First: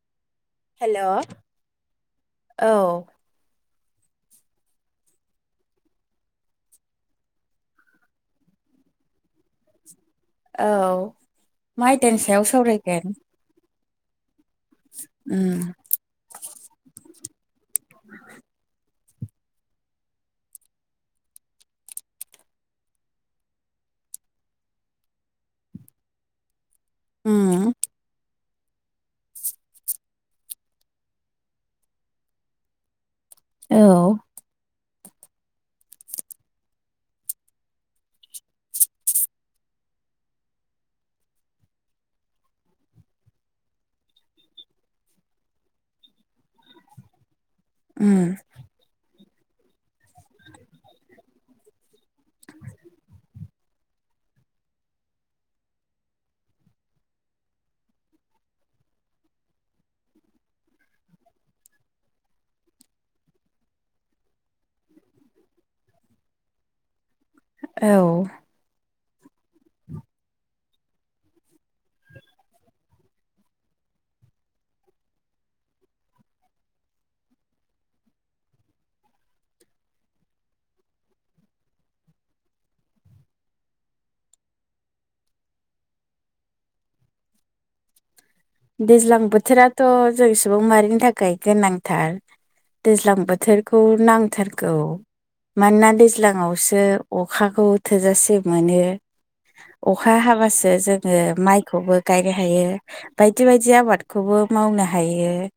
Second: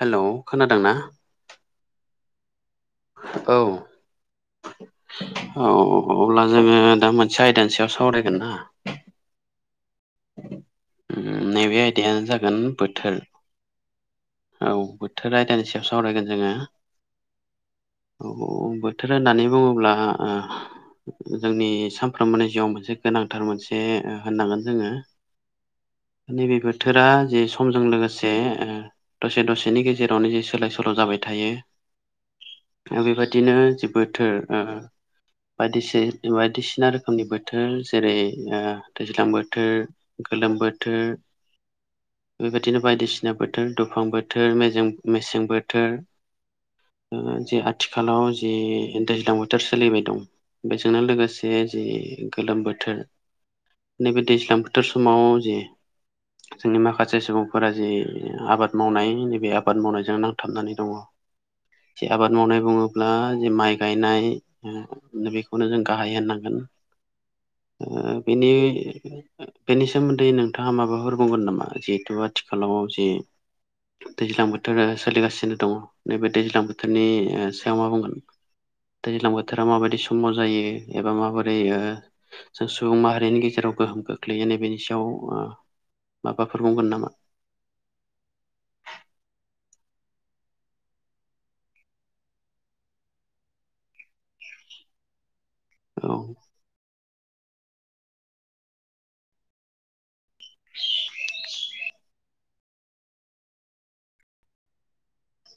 Hello खोनादोंना hello औ [inaudible] औ अब्ला जोङो दा मोनसे आयदानि सायाव सावरायगोन ना औ उम नैबे मा आयदायानो आयदानि सायाव जागोन बोथोर सावरायगोन? औ बोथोर आयदानि उम सायाव सावरायगोन जोङो औ बोथोर होननानै बुङोब्ला ओ जोंनि सानफ्रोमबोनि जिउआव मोनसे गोनांथार मोनसे होननांगोन जोङो नैबे बोथोरा जे उम समजों लोगोसे दसे दसेनि गेजेरावनो जे सोलाय सोल' जाबाय थायो आरो बेबायदि बिदिनो औ जे बोथोर ओ बायदि बायदिसिना रोखोमनि बोथोर जेरै ओ दैज्लां बोथोर गोलोम बोथोर बेबायदिनो बायदिसिना बोथोर दुफां बोथोर मेजें मेसें बोथोर ओ जे उम आथिखालाव जि दैज्लां बोथोर सोलिबाय दं बेजोंनो लोगोसे जि गोलोम बोथोर नैबे दैज्लां बोथोर समाव जे जोंनि माखासे सुबुंफोरा जि आबाद मावनाय नैबे आबाद मावनायजों नांथाबनानै दङ जे आबाद मावनाय बुङोब्ला जे माइ गायनाय बेखौनो जों गाहाय होननांगोन औ बिनि बेनि सोमोन्दै नोंथाङा माबाफोर बुंगोन नामा जिहेतु आथिखालाव जे [inaudible] दैज्लां बोथोर सोलिगासिनो दङ नैबे दैज्लां बोथोरनि सायाव मा बुंगोन? दैज्लां बोथोराव माबायदि समाव जायो एबा माबोरै ओ? जों सुबुं माहारिनि गेजेराव गोहोम खोख्लैयो नै बेनि सायाव ओ माबाफोर बुंगोन नामा? दैज्लां बोथोराथ' जों सुबुं माहारिनि थाखाय गोनांथार दैज्लां बोथोरखौ नांथारगौ मानोना औ दैज्लांआवसो अखाखौ थोजासे मोनो अख अखा हाबासो जोङो माइखौबो गायनो हायो बायदि बायदि आबादखौबो मावनो हायो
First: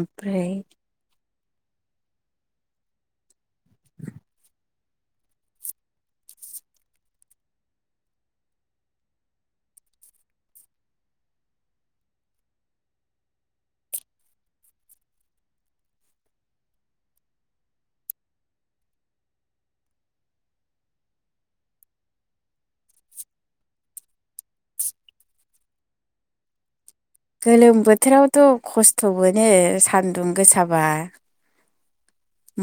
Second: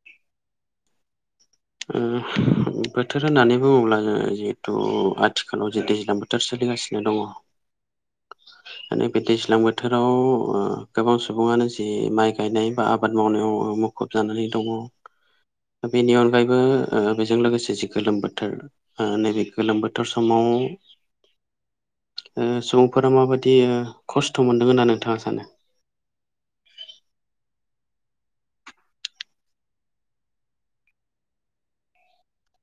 ओमफ्राय ओ बोथोर होननानै बुङोब्ला जोङो जिहेथु आथिखालाव जे दैज्लां बोथोर सोलि सोलिगासिनो दङ नैबे दैज्लां बोथोराव गोबां सुबुङानो जि माइ गायनाय बा आबाद मावनायाव मुखुब जानानै दङ बेनि अनगायै बेजों लोगोसे जि गोलोम बोथोर ओ नैबे गोलोम बोथोर समाव [inaudible] ओ सुबुंफोरा माबायदि खस्थ' मोनदों होनना नोंथाङा सानो? [inaudible] गोलोम बोथोरावथ' खस्थ' मोनो सान्दुं गोसाबा।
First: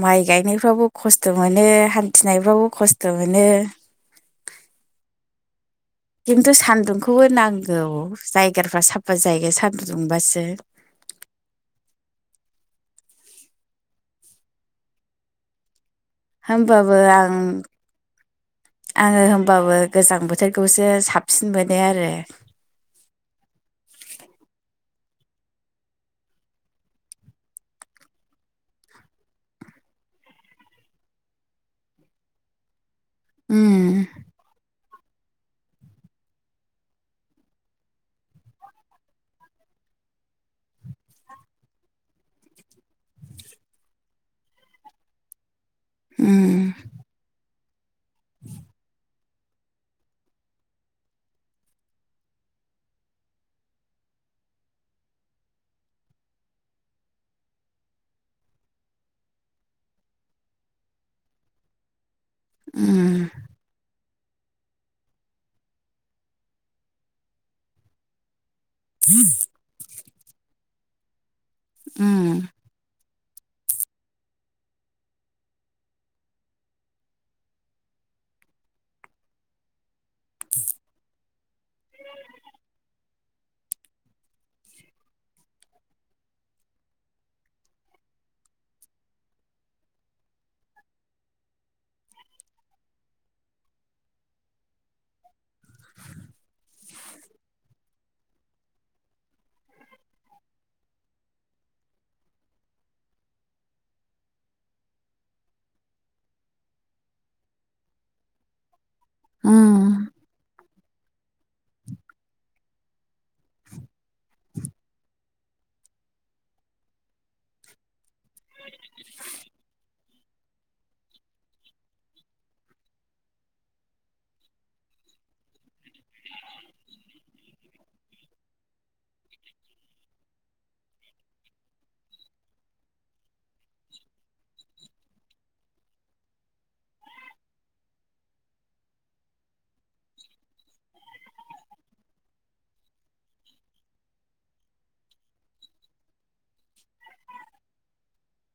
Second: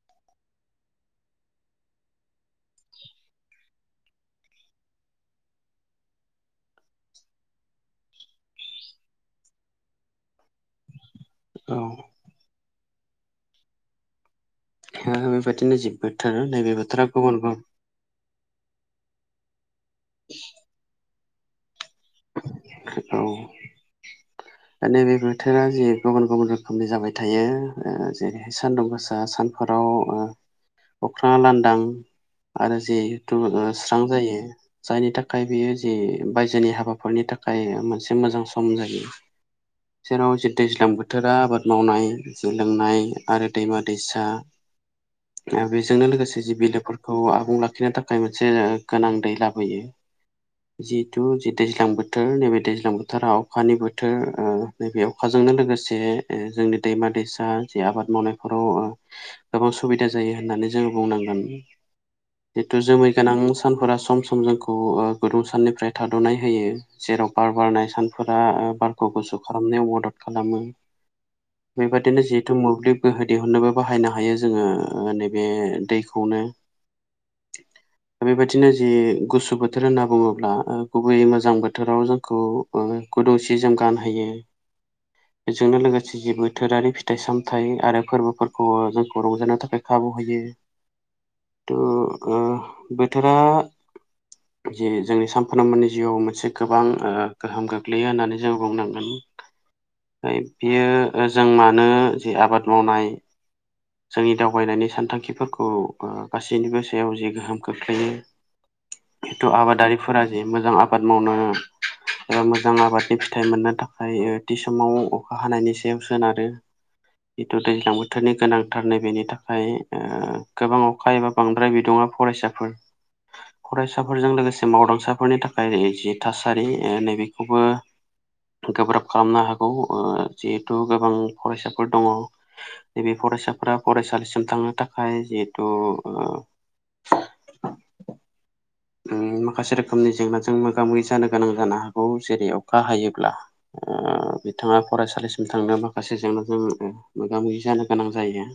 माइ गायनायफ्रावबो खस्थ' मोनो हान्थिनायफ्रावबो खस्थ' मोनो। [inaudible] खिन्थु सान्दुंखौबो नांगौ जायगाफ्रा साफा जायगा सान्दुं दुंबासो। औ। बेबायदिनो जिब बोथोर नैबे होमबाबो बोथोरा आं गुबुन गु आङो होमबाबो गोजां बोथोरखौसो साबसिन मोनो आरो औ। दा नैबे बोथोरा जि गुबुन गुबुन रोखोमनि जाबाय थायो जेरैहाय सानदुं गोसा सानफोराव। अख्राङा लांदां आरो जे स्रां उम जायो जायनि थाखाय बेयो जे बायजोनि हाबाफोरनि थाख थाखाय मोनसे मोजां सम जायो। जेराव जि दैज्लां बोथोरा आबाद मावनाय जे लोंनाय आरो दैमा दैसा। बेजोंनो लोगोसे जि उम बिलोफोरखौ आबुं लाखिनो थाखाय मोनसे गोनां दै। लाबोयो जिहेथु दैज्लां बोथ बोथोर नैबे दैज्लां बोथोरा अखानि बोथोर नैबे अखाजोंनो लोगोसे जोंनि दैमा। दैसा जे आबाद मावनायफोराव गोबां सुबिदा जायो होननानै जोङो बुंनांगोन। जिथु जोमै उम गोनां सानफोरा सम सम जोंखौ गुदुं साननिफ्राय थाद'नाय होयो। जेराव बार बारनाय सानफोरा बारखौ गुसु खालामनायाव मदद खालामो।। बेबायदिनो उम जिहेथु मोब्लिब गोहो दिहुननोबो बाहायनो हायो जोङो नैबे दैखौनो। दा बेबायदिनो जि गुसु बोथोर होनना बुङोब्ला गुबैयै मोजां बोथ बोथोराव जोंखौ गुदुंसि जोम गानहोयो। बेजोंनो लोगोसे जि बोथोरारि फिथाइ सामथाइ आरो फोरबोफोरखौबो जोंखौ रंजानो थाखाय खाबु। खाबु होयो बोथोरा जे जोंनि सानफ्रोमबोनि जिवाव मोनसे गोबां ओ गोहोम गोग्लैयो होननानै जों बुंनांगोन। बियो जों मानो जि आबाद मावनाय जोंनि दावबायनायनि सानथांखिफोरखौ गासैनिबो सायाव जि गोहोम खोख्लैयो। जिथु उम आबादारिफोरा जे मोजां आबाद मावनो। एबा मोजां आबादनि फिथाइ मोननो थाखाय थि समाव अखा हानायनि सायाव सोनारो। जिथु दैज्लां बोथोरनि गोनां थारनै बेेनि थाखाय ओ गोबां अखा एबा बांद्राय बिदुङा फरायसाफोर। फरायसाफोरजों लोगोसे मावदांसाफोरनि थाखाय जि थासारि नैबेखौबो। गोब्राब खालामनो हागौ ओ जिहेथु गोबां फरायसाफोर दङ नैबे फरायसा फरायसालिसिम थांनो थाखाय जिहेथु ओ [inaudible] ओम माखासे रोखोमनि जेंनाजों मोगा मोगि जानो गोनां जानो हागौ जेरै अखा हायोब्ला। ओ बिथाङा फरायसालिसिम थांनायाव माखासे जेंनाजों मोगा मोगि जानो गोनां जायो।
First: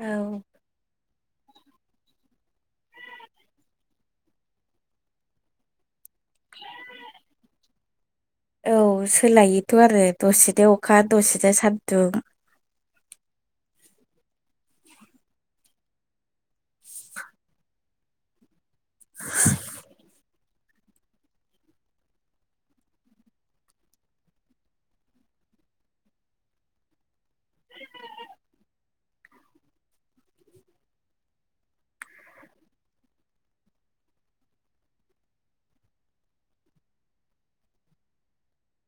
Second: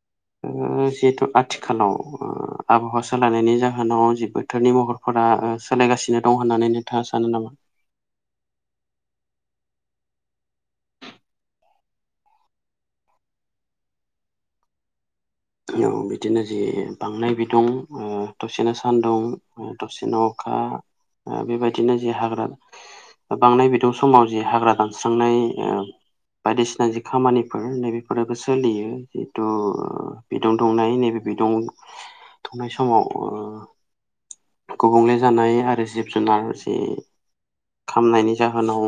औ उम जितु आथिखालाव आबहावा सोलायनायनि जाहोनाव जि बोथोरनि महरफोरा सोलायगासिनो दं होन नानै नोथाङा सानो नामा? औ सोलायोथ' आरो दसेजों अखा दसेनो सान्दुं [inaudible] औ बिदिनो जि बांनाय बिदुं दसेनो ओ सानदुं दसेनो अखा बेबायदिनो जे हाग्रा। बांनाय बेदुं समाव जि हाग्रा दानस्रांनाय। बायदिसिना जि खामानिफोर नैबेफोराबो सोलियो जिथु बिदुं दंनाय नैबे बिदुं दुंनाय समाव ओ। गुबुंले जानाय आरो जिब जुनार जि खामनायनि जाहोनाव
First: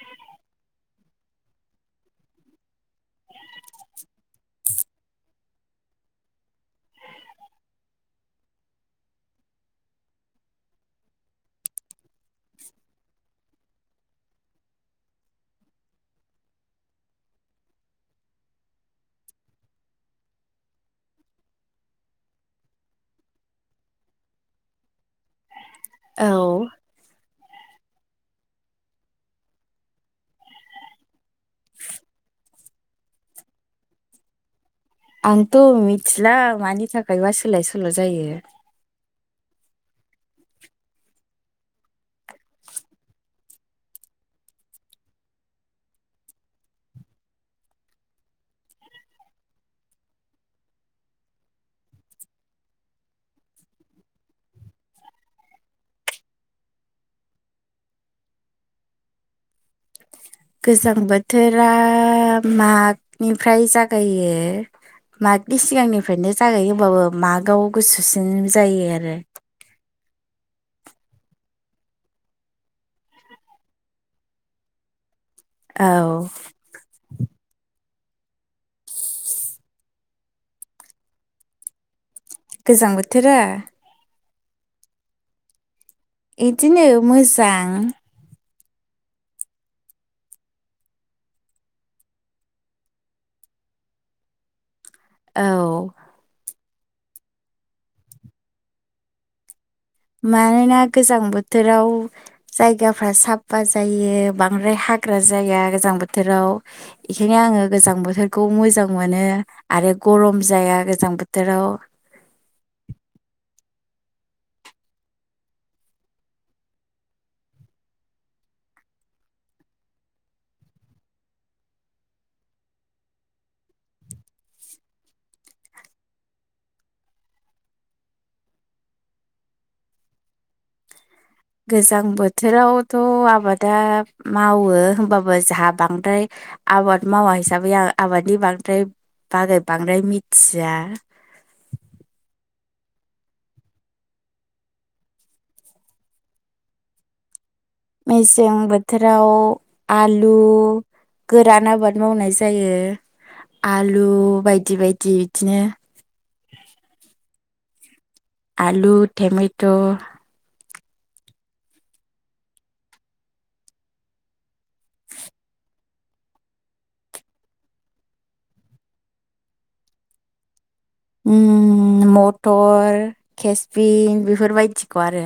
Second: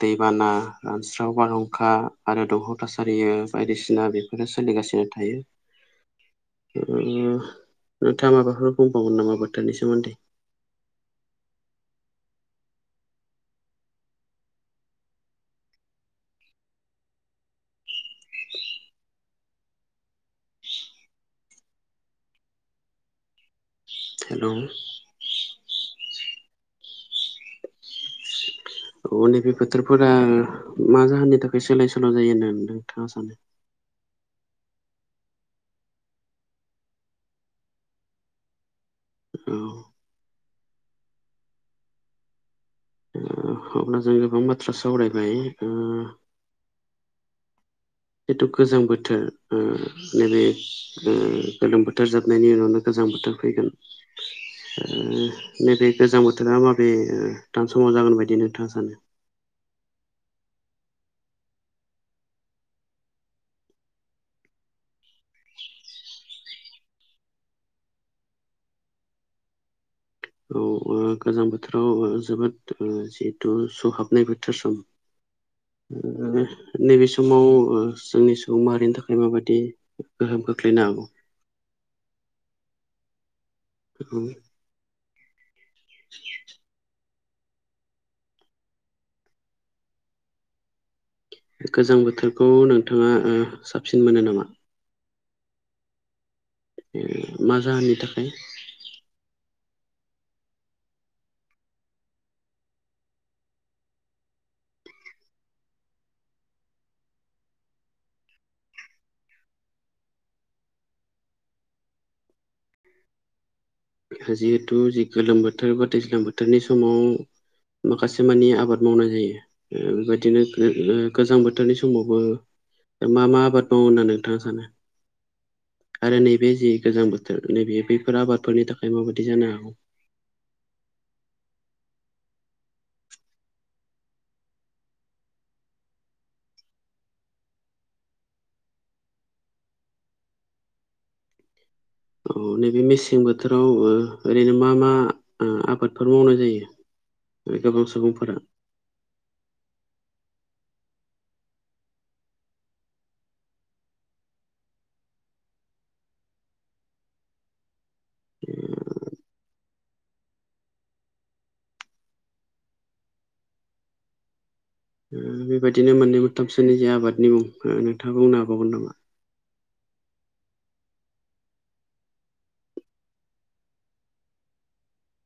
दैबाना ओ रानस्राव बारहुंखा आरो दह थासारियो बायदिसिना बेफोरो सोलिगासिनो थायो। नोंथाङा माबाफोर बुंबागोन नामा बोथोरनि सोमोन्दै [inaudible] हेलौ औ अने बे बोथोरफोरा मा जाहोननि थाखाय सोलाय सोल' जायो होननानै नोंथाङा सानो? [inaudible] आंथ' मिथिला मानि थाखायबा सोलाय सोल' जायो। औ ओ जखौ [unintelligible] बाथ्रा सावरायबाय ओ जिथु गोजां बोथोर ओ नैबे गोलोम बोथोर जाबनायनि उनावनो गो गोजां बोथोर फैगोन। उम नैबे गोजां बोथोरा माबे थानसाव [unintelligible] जागोन बायदि नोंथाङा सानो। [inaudible] गोजां बोथोरा मागनिफ्राय जागायो। मागनि सिगांनिफ्रायनो जागायो हबाबो मागआव गुसुसिन जायो आरो औ गोजां बोथोराव जोबोद जिहेथु सौहाबनाय बोथोर सम औ नैबे समाव ओ जोंनि सुबुं माहारिनि थाखाय माबायदि गोहोम खोख्लैनो हागौ? गोजां बोथोरा उम इदिनो मोजां। गोजां बोथोरखौ नोंथाङा साबसिन मोनो नामा? औ मा जाहोननि थाखाय? मानोना गोजां बोथोराव जायगाफ्रा साफफा जायो बांद्राय हा हाग्रा जाया गोजां बोथोराव बेखायनो आङो गोजां बोथोरखौ मोजां मोनो। आरो गरम जाया गोजां बोथोराव [inaudible] जिहेथु जि गोलोम बोथोर बा दैैज्लाम बोथोरनि समाव माखासे मानि आबाद मावनाय जायो ओ बेबायदिनो गोजां बोथोरनि समावबो मा मा आबाद मावो होनानै नोंथाङा सानो? आरो नैबे जि गोजां बोथोर नैबे बैफोर आबादफोरनि थाखाय बे मा बादि जानो हागौ? गोजां बोथोरावथ' आबादा मावो होमबाबो जाहा बांद्राय आबाद मावा हिसाबै आं आबादनि बांद्राय बागै बांद्राय मिथिया। [inaudible] औ नैबे मेसें बोथोराव ओ ओरैनो मा मा आबादफोर मावनाय जायो। [inaudible] सुबुंफोरा मेसें बोथोराव आलु गोरान आबाद मावनाय जायो। आलु बायदि बायदि इदिनो [inaudible] ओ आलु टेमेट' ओ बेबादिनो मोननै मोनथामसोनि जे आबादनि मुं ओ नोंथांखौ बुंनो हाबावगोन नामा? ओ मटर केसबिन बेफोर बायदिखौ आरो।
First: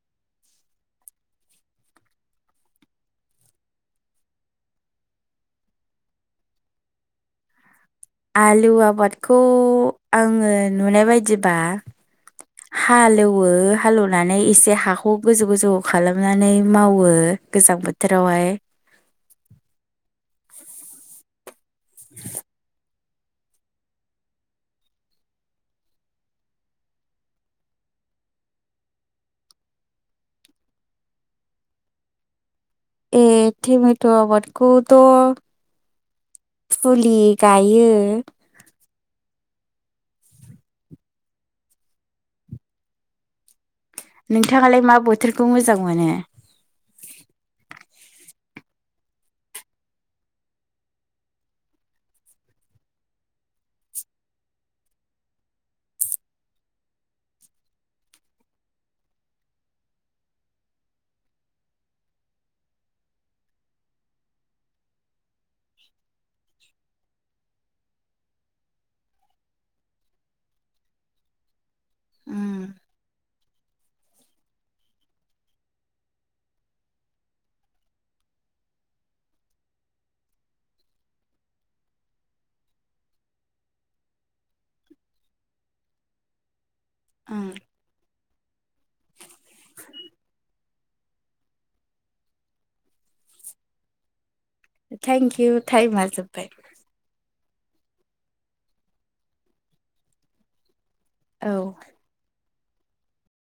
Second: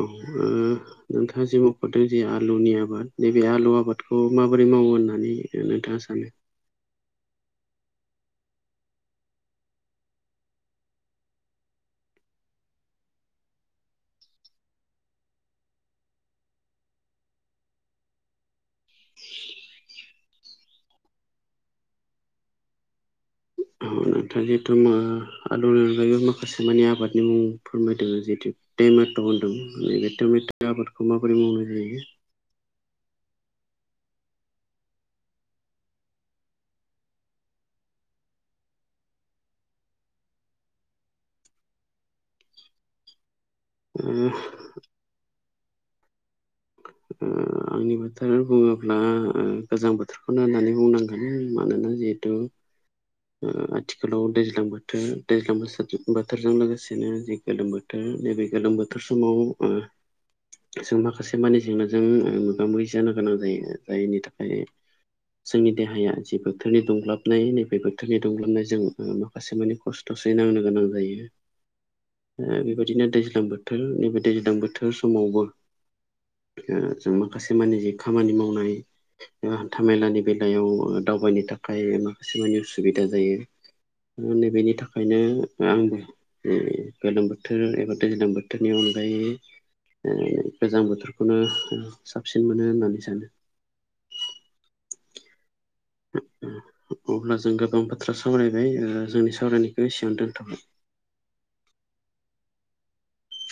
औ नोंथाङा जि मख'दों जे आलुनि आबाद नैबे आलु आबादखौ मा बादि मावो होननानै नोंथाङा सानो? आलु आबादखौ आङो नुनाय बायदिबा हालेवो हालेवनानै एसे हाखौ गोजौ गोजौ खालामनानै मावो। गोजां बोथोरावहाय [inaudible] [inaudible] नोंथाङा जिहेथु ओ आलुनि अनगायैबो माखासे मानि आबादनि मुं फोरमायदों जितु बे मा होनदों बे टमेथ' आबादखौ माबोरै मावनाय जायो? ए थेमेथ' आबादखौ थ' फुलि गायो। नोंथाङालाय मा बोथोरखौ मोजां मोनो? [inaudible] आंनि बोथोर बुङोब्ला गोजां बोथोरखौनो होननानै बुंनांगोन मानोना जिहेथु [inaudible] ओ आथिखालाव दैज्लां बोथोर दैज्लां [unintelligible] बोथोरजों लोगोसेनो जि गोलोम बोथोर नैबे गोलोम बोथोर समाव ओ जों माखासे मानि जेंनाजों ओमोगा मोगि जानो गोनां जायो जायनि थाखाय जोंनि देहाया जि बोथोरनि दुंग्लाबनाय नैबे बोथ थोरनि दुंलोबनायजों माखासे मानानि खस्थ'सैनांनो गोनां जायो। ओ उम बेबायदिनो दैज्लां बोथोर नैबे दैज्लां बोथोर समावबो ओ जों माखासे मानि जि खामानि मावनाय हान्थामेलानि बेलायाव दावबायनो थाखाय माखासेनि अ सुबिदा जायो ओ नैबेनि थाखायनो आंबो ओ गोलोम उम बोथोर एबा दैज्लां बोथोरनि अनगायै ओ गोजां बोथोरखौनो साबसिन मोनो होननानै सानो। ओ थेंक इउ‌। अब्ला जों [inaudible] गोबां बाथ्रा सावरायबाय जोंनि सावरायनायखौ एसेयाव दोनथ'बाय। औ।